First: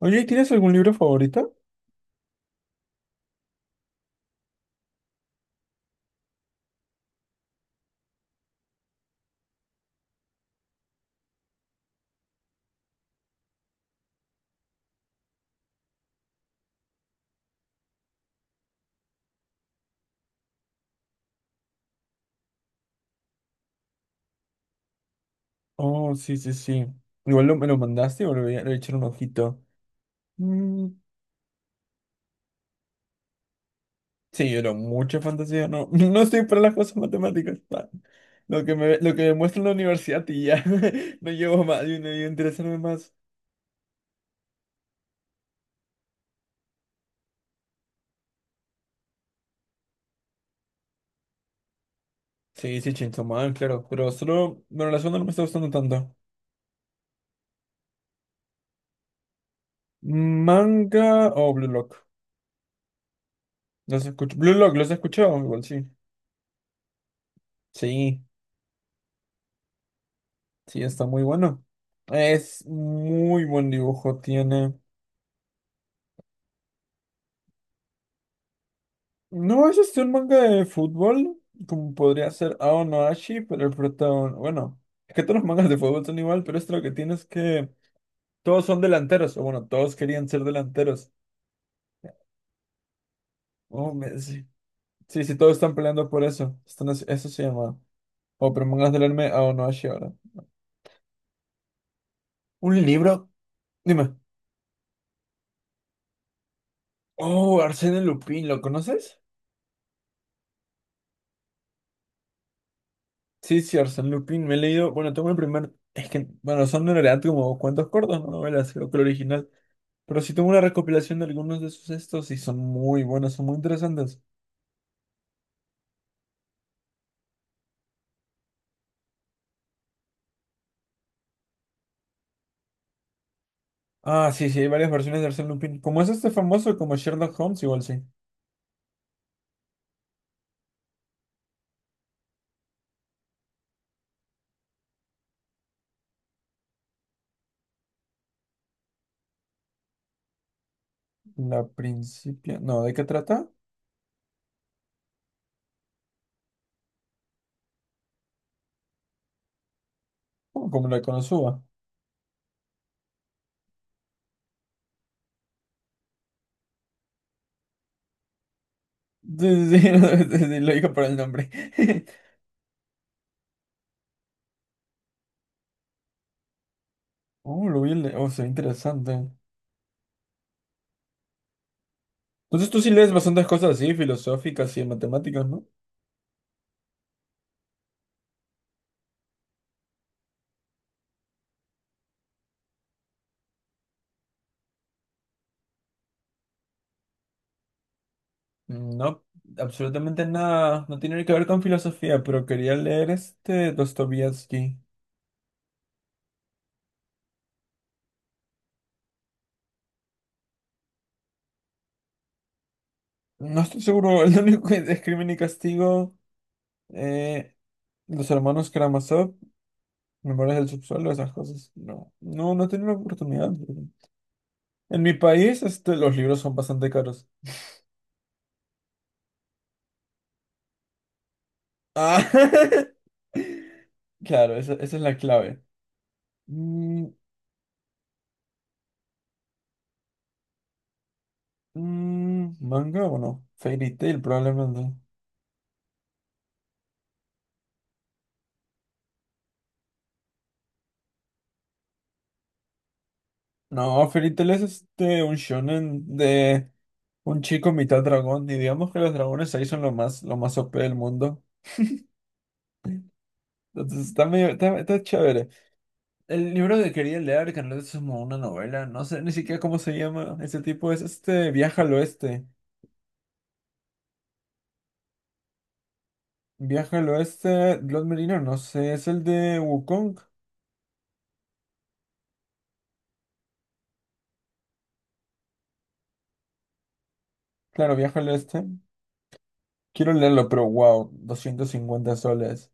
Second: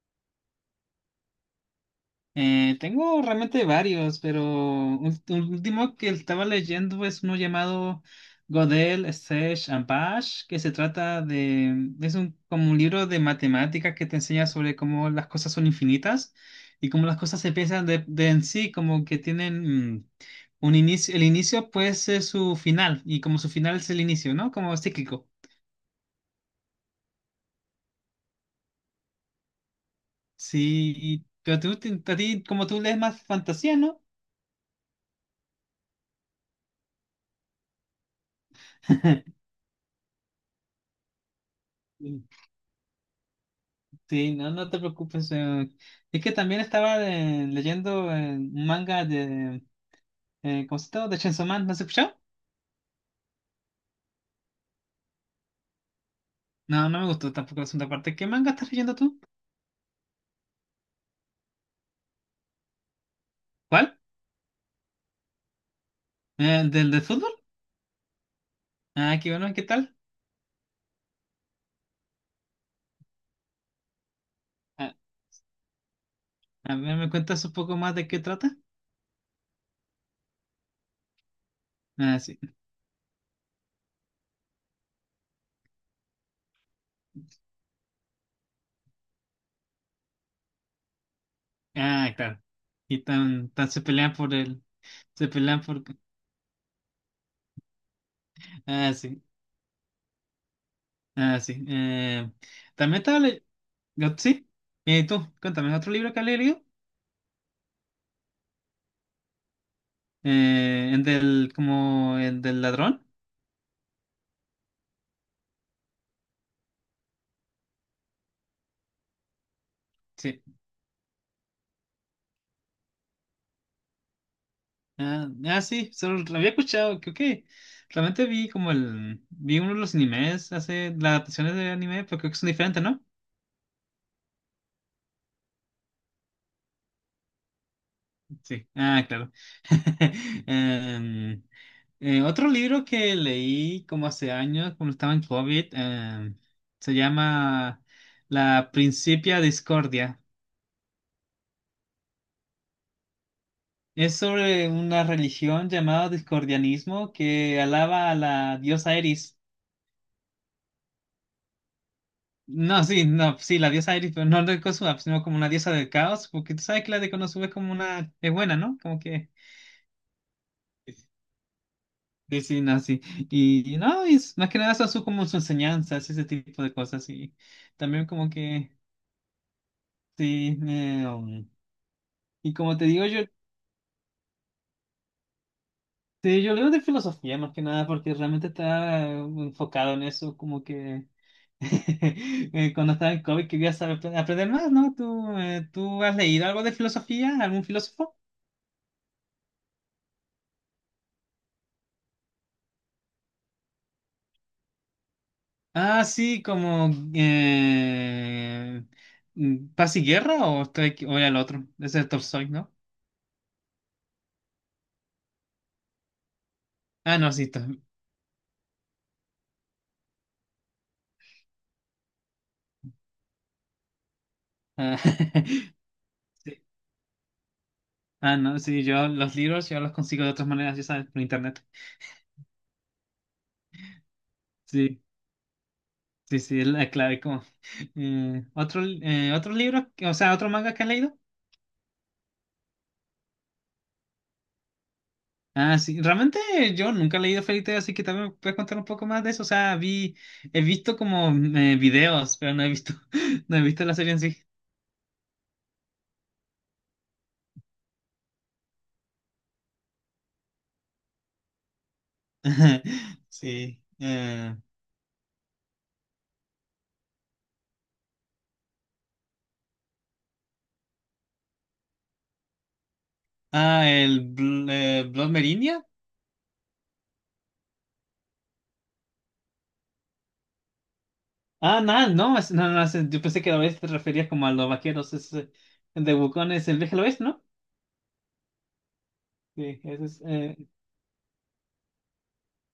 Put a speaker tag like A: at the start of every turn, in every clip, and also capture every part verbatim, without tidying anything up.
A: Oye, ¿tienes algún libro favorito?
B: Eh, tengo realmente varios, pero ul- el último que estaba leyendo es uno llamado Godel, Sage and Bash, que se trata de, es un, como un libro de matemáticas que te enseña sobre cómo las cosas son infinitas y cómo las cosas se piensan de, de en sí, como que tienen mm, un inicio, el inicio puede ser su final y como su final es el inicio, ¿no? Como cíclico.
A: Oh, sí, sí, sí. Igual lo- me lo mandaste o le voy a le voy a echar un ojito. Mm.
B: Sí, y- pero tú, te- a ti, como tú lees más fantasía, ¿no?
A: Sí, pero mucha fantasía, no, no estoy para las cosas matemáticas. Pa. Lo que me, lo que me muestra en la universidad y ya, no llevo más, yo no interesarme más.
B: Sí, no, no te preocupes. eh, Es que también estaba eh, leyendo eh, un manga de... Eh, ¿cómo se llama? De Chainsaw Man, ¿no has escuchado?
A: Sí, sí, Chainsaw Man, claro, pero solo, bueno, la segunda no me está gustando tanto.
B: No, no me gustó tampoco la segunda parte. ¿Qué manga estás leyendo tú?
A: Manga o Blue Lock,
B: ¿Cuál?
A: los escucho, Blue Lock, los he escuchado, igual sí.
B: Eh, ¿del de fútbol?
A: Sí,
B: Ah, qué bueno, ¿qué tal?
A: sí, está muy bueno. Es muy buen dibujo, tiene.
B: Ah, a ver, ¿me cuentas un poco más de qué trata?
A: No, es este un manga de fútbol, como
B: Ah,
A: podría
B: sí.
A: ser Ao no Ashi, pero el protagonista, bueno, es que todos los mangas de fútbol son igual, pero esto lo que tiene es que todos son delanteros, o bueno, todos querían ser delanteros.
B: Ah, claro. Y tan, tan se
A: Oh,
B: pelean
A: me-
B: por
A: sí,
B: el...
A: sí,
B: Se
A: sí, todos
B: pelean
A: están
B: por...
A: peleando por eso. Están haci- eso se llama. Oh, pero mangas
B: Ah,
A: del
B: sí.
A: anime Ao no Ashi ahora.
B: Ah, sí. Eh,
A: Un
B: también estaba
A: libro,
B: leyendo...
A: dime.
B: ¿Sí? ¿Y tú? Cuéntame, ¿otro libro que has leído?
A: Oh, Arsène Lupin, ¿lo conoces?
B: Eh, el del, como, el del ladrón.
A: Sí, sí, Arsène Lupin, me he leído, bueno, tengo el primer, es que, bueno, son en realidad como cuentos cortos, no novelas, creo que el original. Pero sí
B: Sí.
A: tengo una recopilación de algunos de sus estos y son muy buenos, son muy interesantes.
B: Ah, ah, sí, solo lo había escuchado, creo. Ok, realmente vi como el, vi uno de los animes, hace las adaptaciones de anime, pero creo que son diferentes, ¿no?
A: Ah, sí, sí, hay varias versiones de Arsène Lupin. Como es este famoso, como Sherlock Holmes, igual sí.
B: Sí. Ah, claro. Em, eh, Otro libro que leí como hace años, cuando estaba en COVID, em, se llama La Principia Discordia.
A: La principia... No, ¿de qué trata?
B: Es sobre una religión llamada discordianismo que alaba a la diosa Eris.
A: Oh, como la Konosuba.
B: No, sí, no, sí, la diosa Iris, pero no no de Konosuba, sino como una diosa del caos, porque tú sabes que la de Konosuba es como una, es buena, ¿no? Como que,
A: Sí, sí, sí, sí, sí, lo digo por el nombre.
B: sí, sí, no, sí. Y, y no, y es, más que nada son su, como sus enseñanzas, ese tipo de cosas, y
A: Oh, lo vi, en
B: también
A: la- oh,
B: como
A: se ve
B: que,
A: interesante.
B: sí, eh, um, y
A: Entonces
B: como
A: tú
B: te
A: sí
B: digo,
A: lees
B: yo,
A: bastantes cosas así, filosóficas y matemáticas, ¿no?
B: sí, yo leo de filosofía más que nada, porque realmente está eh, enfocado en eso, como que, eh, cuando estaba en COVID quería saber, aprender más, ¿no? ¿Tú, eh, tú has leído algo de filosofía, algún filósofo?
A: Mm, No, absolutamente nada. No tiene que ver con filosofía, pero quería leer este Dostoyevsky.
B: Ah, sí, como eh, mm, Paz y Guerra o estoy aquí- o era el otro, ese es Tolstoy, ¿no?
A: No estoy seguro, el único que es Crimen y Castigo,
B: Ah, no, sí,
A: eh,
B: to-
A: los hermanos Karamazov, Memorias del Subsuelo, esas cosas. No, no, no he tenido la oportunidad.
B: ah,
A: En mi país, este, los libros son
B: sí.
A: bastante caros.
B: Ah, no, sí, yo los libros yo los consigo de otras maneras, ya sabes, por internet.
A: Ah, claro, esa, esa es
B: Sí,
A: la clave.
B: sí, sí, es la
A: Mm,
B: clave como eh, otro eh, otro libro, o sea, otro manga que has leído.
A: mm, ¿manga o no? Fairy Tail, probablemente.
B: Ah, sí, realmente yo nunca he leído Fairy Tail, así que también me puedes contar un poco más de eso. O sea, vi he visto como eh, videos, pero no he visto no he visto la
A: No,
B: serie en
A: Fairy
B: sí.
A: Tail es este, un shonen de un chico mitad dragón, y digamos que los dragones ahí son lo más, lo más O P del mundo.
B: Sí.
A: Entonces está medio,
B: Eh,
A: está, está chévere. El libro que quería leer, que no es como una novela, no sé ni siquiera cómo se llama ese tipo, es este Viaja al Oeste.
B: ah, el Bl eh, Blood Meridian.
A: Viaja al Oeste, Blood Merino, no sé, es el de Wukong.
B: Ah, no, no, es- no, no, es- yo pensé que a veces te referías como a los vaqueros. Es, eh, de Wukong es el viaje al oeste, ¿no?
A: Claro, Viaja al Oeste.
B: Sí, ese
A: Quiero
B: es,
A: leerlo,
B: eh,
A: pero wow, doscientos cincuenta soles,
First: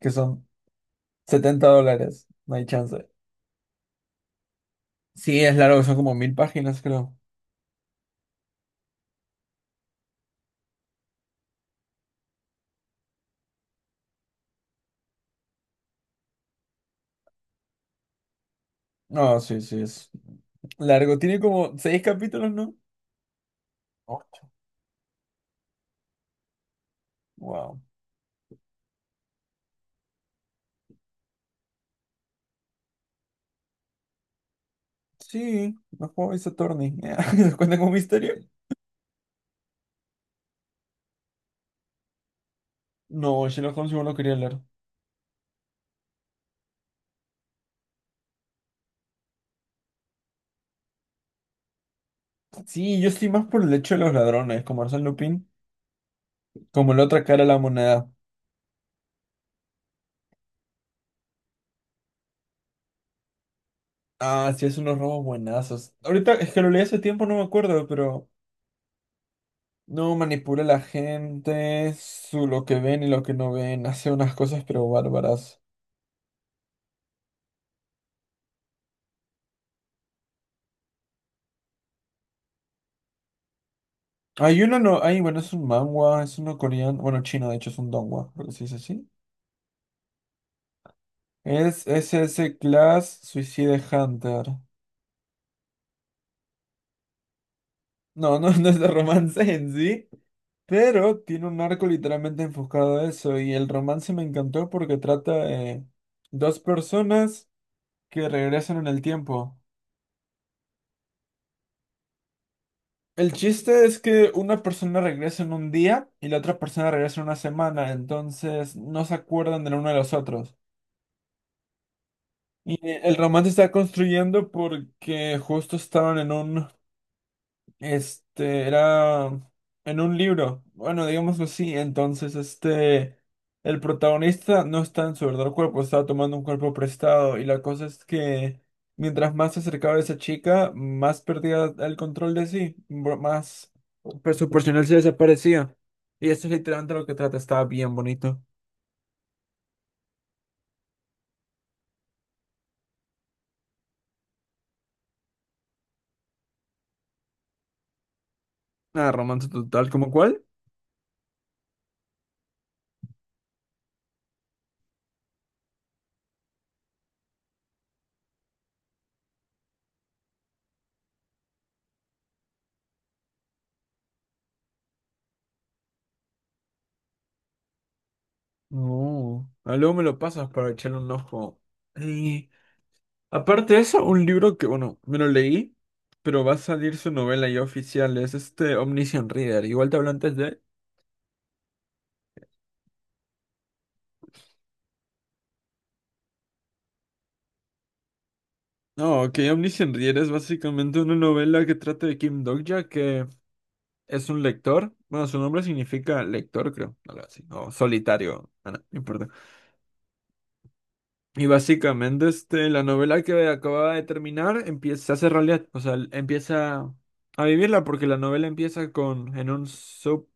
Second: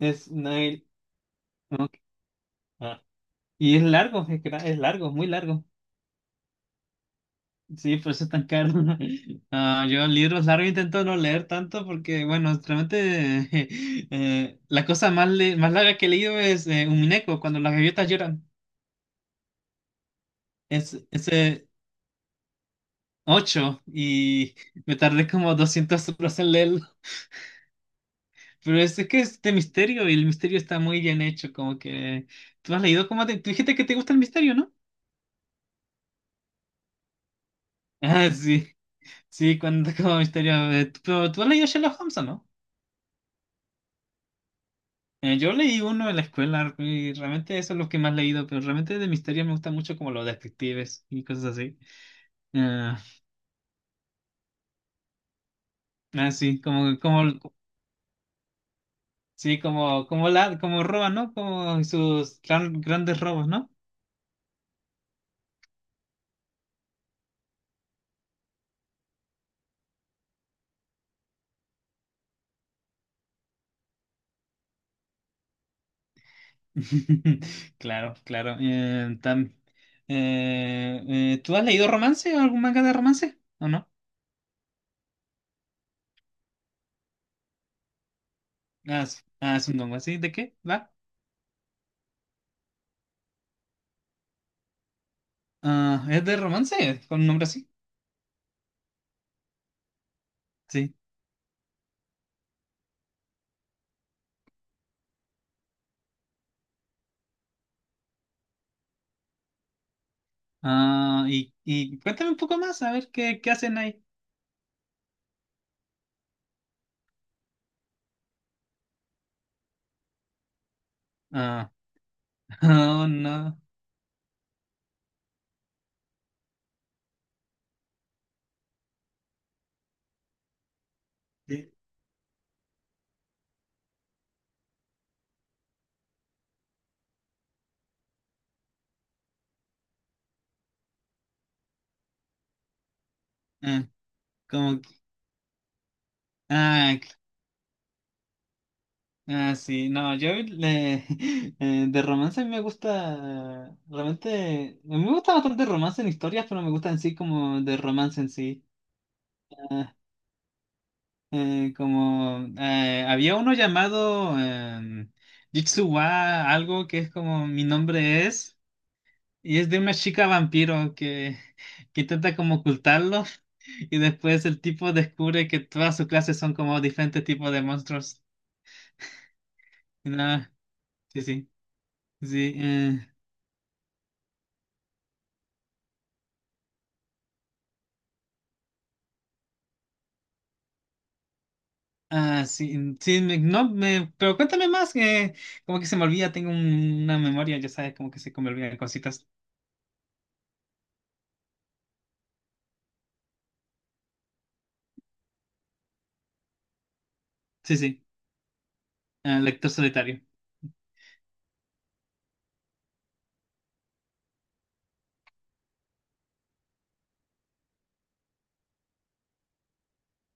A: que son
B: Nile.
A: setenta
B: Ok,
A: dólares, no hay
B: ah.
A: chance.
B: Y es largo, es, gra- es largo, muy
A: Sí, es
B: largo.
A: largo, son como mil páginas, creo.
B: Sí, por eso es tan caro. Ah, yo libros largos intento no leer tanto porque, bueno, realmente eh, eh, la cosa más, le- más larga que he leído es eh, Umineko, cuando las gaviotas lloran.
A: No, sí, sí, es
B: Es,
A: largo. Tiene
B: ese
A: como seis capítulos, ¿no?
B: ocho
A: Oh,
B: y me tardé como doscientas horas en leerlo.
A: wow.
B: Pero es, es que es de misterio y el misterio está muy bien hecho, como que... ¿Tú has leído como te... Tú dijiste que te gusta el misterio, ¿no?
A: Sí, no juego Ace Attorney. ¿Se cuenta como
B: Ah,
A: misterio?
B: sí, sí, cuando como misterio... eh, tú- Pero tú has leído Sherlock Holmes, ¿o ¿no?
A: No, Sherlock Holmes igual no quería leer.
B: Eh, yo leí uno en la escuela y realmente eso es lo que más he leído, pero realmente de misterio me gusta mucho como los detectives y cosas así. Ah,
A: Sí, yo estoy más por el hecho de los ladrones, como Arsène Lupin,
B: ah, sí,
A: como
B: como,
A: la otra
B: como,
A: cara de la moneda.
B: sí, como, como la, como roban, ¿no? Como sus gran- grandes robos, ¿no?
A: Ah, sí, es unos robos buenazos. Ahorita es que lo leí hace tiempo, no me acuerdo, pero no manipula a la gente, su, lo que ven y lo que no ven, hace unas cosas pero bárbaras.
B: Claro, claro. Eh, tam- eh, eh, ¿tú has leído romance o algún manga de romance? ¿O no?
A: Hay uno, no, hay, bueno, es un manhwa, es uno coreano, bueno, chino, de hecho es un donghua, creo que se dice
B: Ah,
A: así.
B: es, ah, es un dongo así. ¿De qué? ¿Va?
A: Es S S Class Suicide Hunter.
B: Ah, ¿es de romance? ¿Con un nombre así?
A: No, no, no es de romance en sí.
B: Sí.
A: Pero tiene un arco literalmente enfocado a eso y el romance me encantó porque trata de dos personas que regresan en el tiempo.
B: Ah, y, y cuéntame un poco más, a ver
A: El
B: qué, qué hacen
A: chiste es
B: ahí.
A: que una persona regresa en un día y la otra persona regresa en una semana, entonces no se acuerdan del uno de los otros.
B: Ah,
A: Y
B: oh,
A: el romance
B: no.
A: se está construyendo porque justo estaban en un Este era en un libro, bueno, digámoslo
B: Sí.
A: así. Entonces, este, el protagonista no está en su verdadero cuerpo, estaba tomando un cuerpo prestado. Y la cosa es que mientras más se acercaba a esa chica, más perdía el control de sí, bro- más
B: Ah,
A: pues, su
B: como
A: personal
B: que-
A: se desaparecía. Y eso es literalmente
B: Ah,
A: lo que
B: c-
A: trata, estaba bien bonito.
B: ah, sí. No, yo le- eh, de romance a mí me gusta. Realmente. Me gusta bastante romance en historias, pero me gusta en sí como de romance en sí.
A: Nada, romance total,
B: Ah,
A: ¿como cuál?
B: eh, como eh, había uno llamado em, Jitsuwa, algo que es como mi nombre es, y es de una chica vampiro que, que intenta como ocultarlo, y después el tipo descubre que todas sus clases son como diferentes tipos de monstruos.
A: No, ah, luego me
B: Y
A: lo pasas
B: nada,
A: para echarle un
B: sí, sí,
A: ojo.
B: sí. Eh,
A: Aparte de eso, un libro que, bueno, me lo leí, pero va a salir su novela ya oficial, es este Omniscient Reader. Igual te hablo antes de...
B: ah, sí, sí, me- no, me, pero cuéntame más, que como que se me olvida, tengo un- una memoria, ya sabes, como que se me olvidan
A: No,
B: cositas.
A: ok, Omniscient Reader es básicamente una novela que trata de Kim Dokja, que es un lector. Bueno, su nombre significa lector, creo, algo así, o
B: Sí, sí,
A: solitario, ah, no, no importa.
B: eh, lector solitario.
A: Y básicamente, este, la novela que acaba de terminar empieza, se hace realidad, o sea, empieza a vivirla porque la novela empieza con, en un sub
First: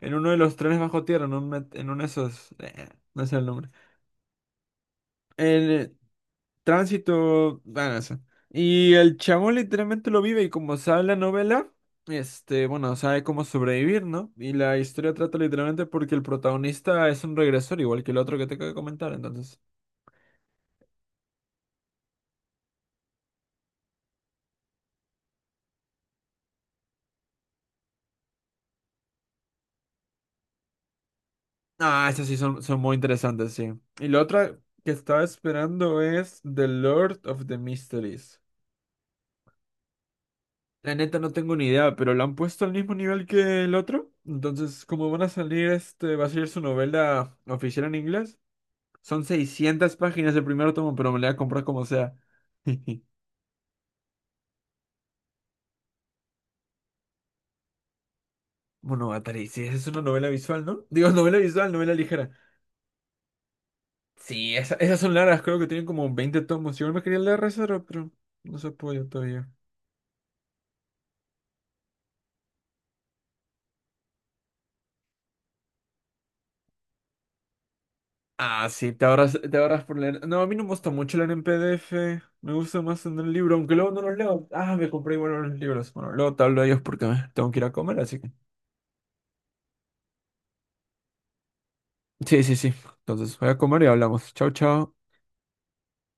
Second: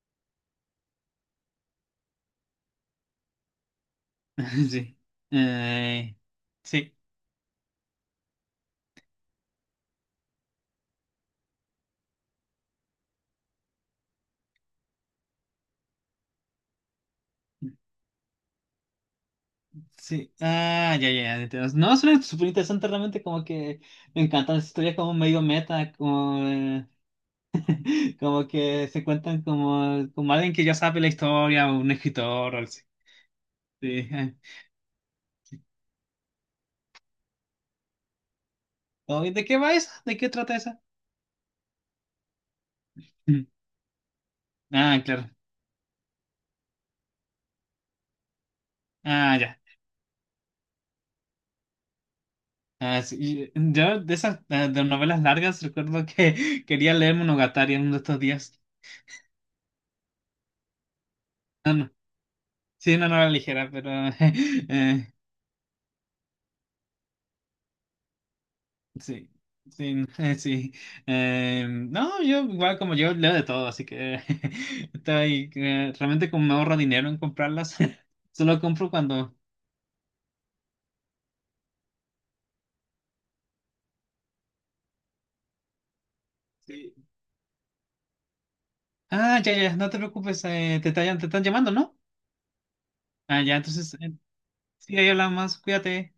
A: En uno de los trenes bajo tierra, en, un en uno de esos. Eh, no sé el nombre.
B: Sí.
A: El eh,
B: Eh, sí.
A: tránsito. Bueno, eso. Y el chabón literalmente lo vive y como sabe la novela, este, bueno, sabe cómo sobrevivir, ¿no? Y la historia trata literalmente porque el protagonista es un regresor, igual que el otro que te acabo de comentar, entonces.
B: Sí. Ah, ya, ya, ya, entiendo. No, suena súper interesante realmente, como que me encantan las historias como medio meta, como, eh, como que se cuentan como, como alguien que ya sabe la historia, o un
A: Ah, esas sí
B: escritor, o
A: son,
B: algo
A: son
B: así.
A: muy interesantes, sí. Y
B: Sí.
A: la
B: ah.
A: otra que estaba esperando es The Lord of the Mysteries.
B: Oh, ¿y ¿De qué va esa? ¿De qué trata esa?
A: La neta no tengo ni idea, pero lo han puesto al mismo nivel
B: Mm.
A: que el otro. Entonces,
B: Ah,
A: como van a
B: claro.
A: salir, este, va a salir su novela oficial en inglés. Son
B: Ah, ya.
A: seiscientas páginas el primer tomo, pero me la voy a comprar como sea.
B: Ah, sí. y- mm, Yo de esas eh, de novelas largas recuerdo que quería leer Monogatari en uno de estos días.
A: Monogatari, sí, esa es una novela visual, ¿no? Digo, novela visual,
B: No, no.
A: novela ligera.
B: Sí, una novela ligera, pero
A: Sí, esa- esas
B: eh,
A: son largas, creo que tienen como veinte tomos. Igual me quería leer Rezaro, pero no se ha podido
B: sí,
A: todavía.
B: sí, sí. Eh, no, yo igual como yo leo de todo, así que estoy eh, realmente como me ahorro dinero en comprarlas, solo
A: Ah,
B: compro
A: sí, te
B: cuando.
A: ahorras, te ahorras por leer. No, a mí no me gusta mucho leer en P D F. Me gusta más en el libro, aunque luego no los leo. Ah, me compré igual los libros. Bueno, luego te hablo de ellos
B: Sí.
A: porque me tengo que ir a comer, así que.
B: Ah, ya, ya, no te preocupes, eh, te, tallan- te están llamando, ¿no?
A: Sí, sí, sí. Entonces
B: Ah,
A: voy
B: ya,
A: a comer y
B: entonces, eh,
A: hablamos. Chao, chao.
B: sí, ahí hablamos, cuídate.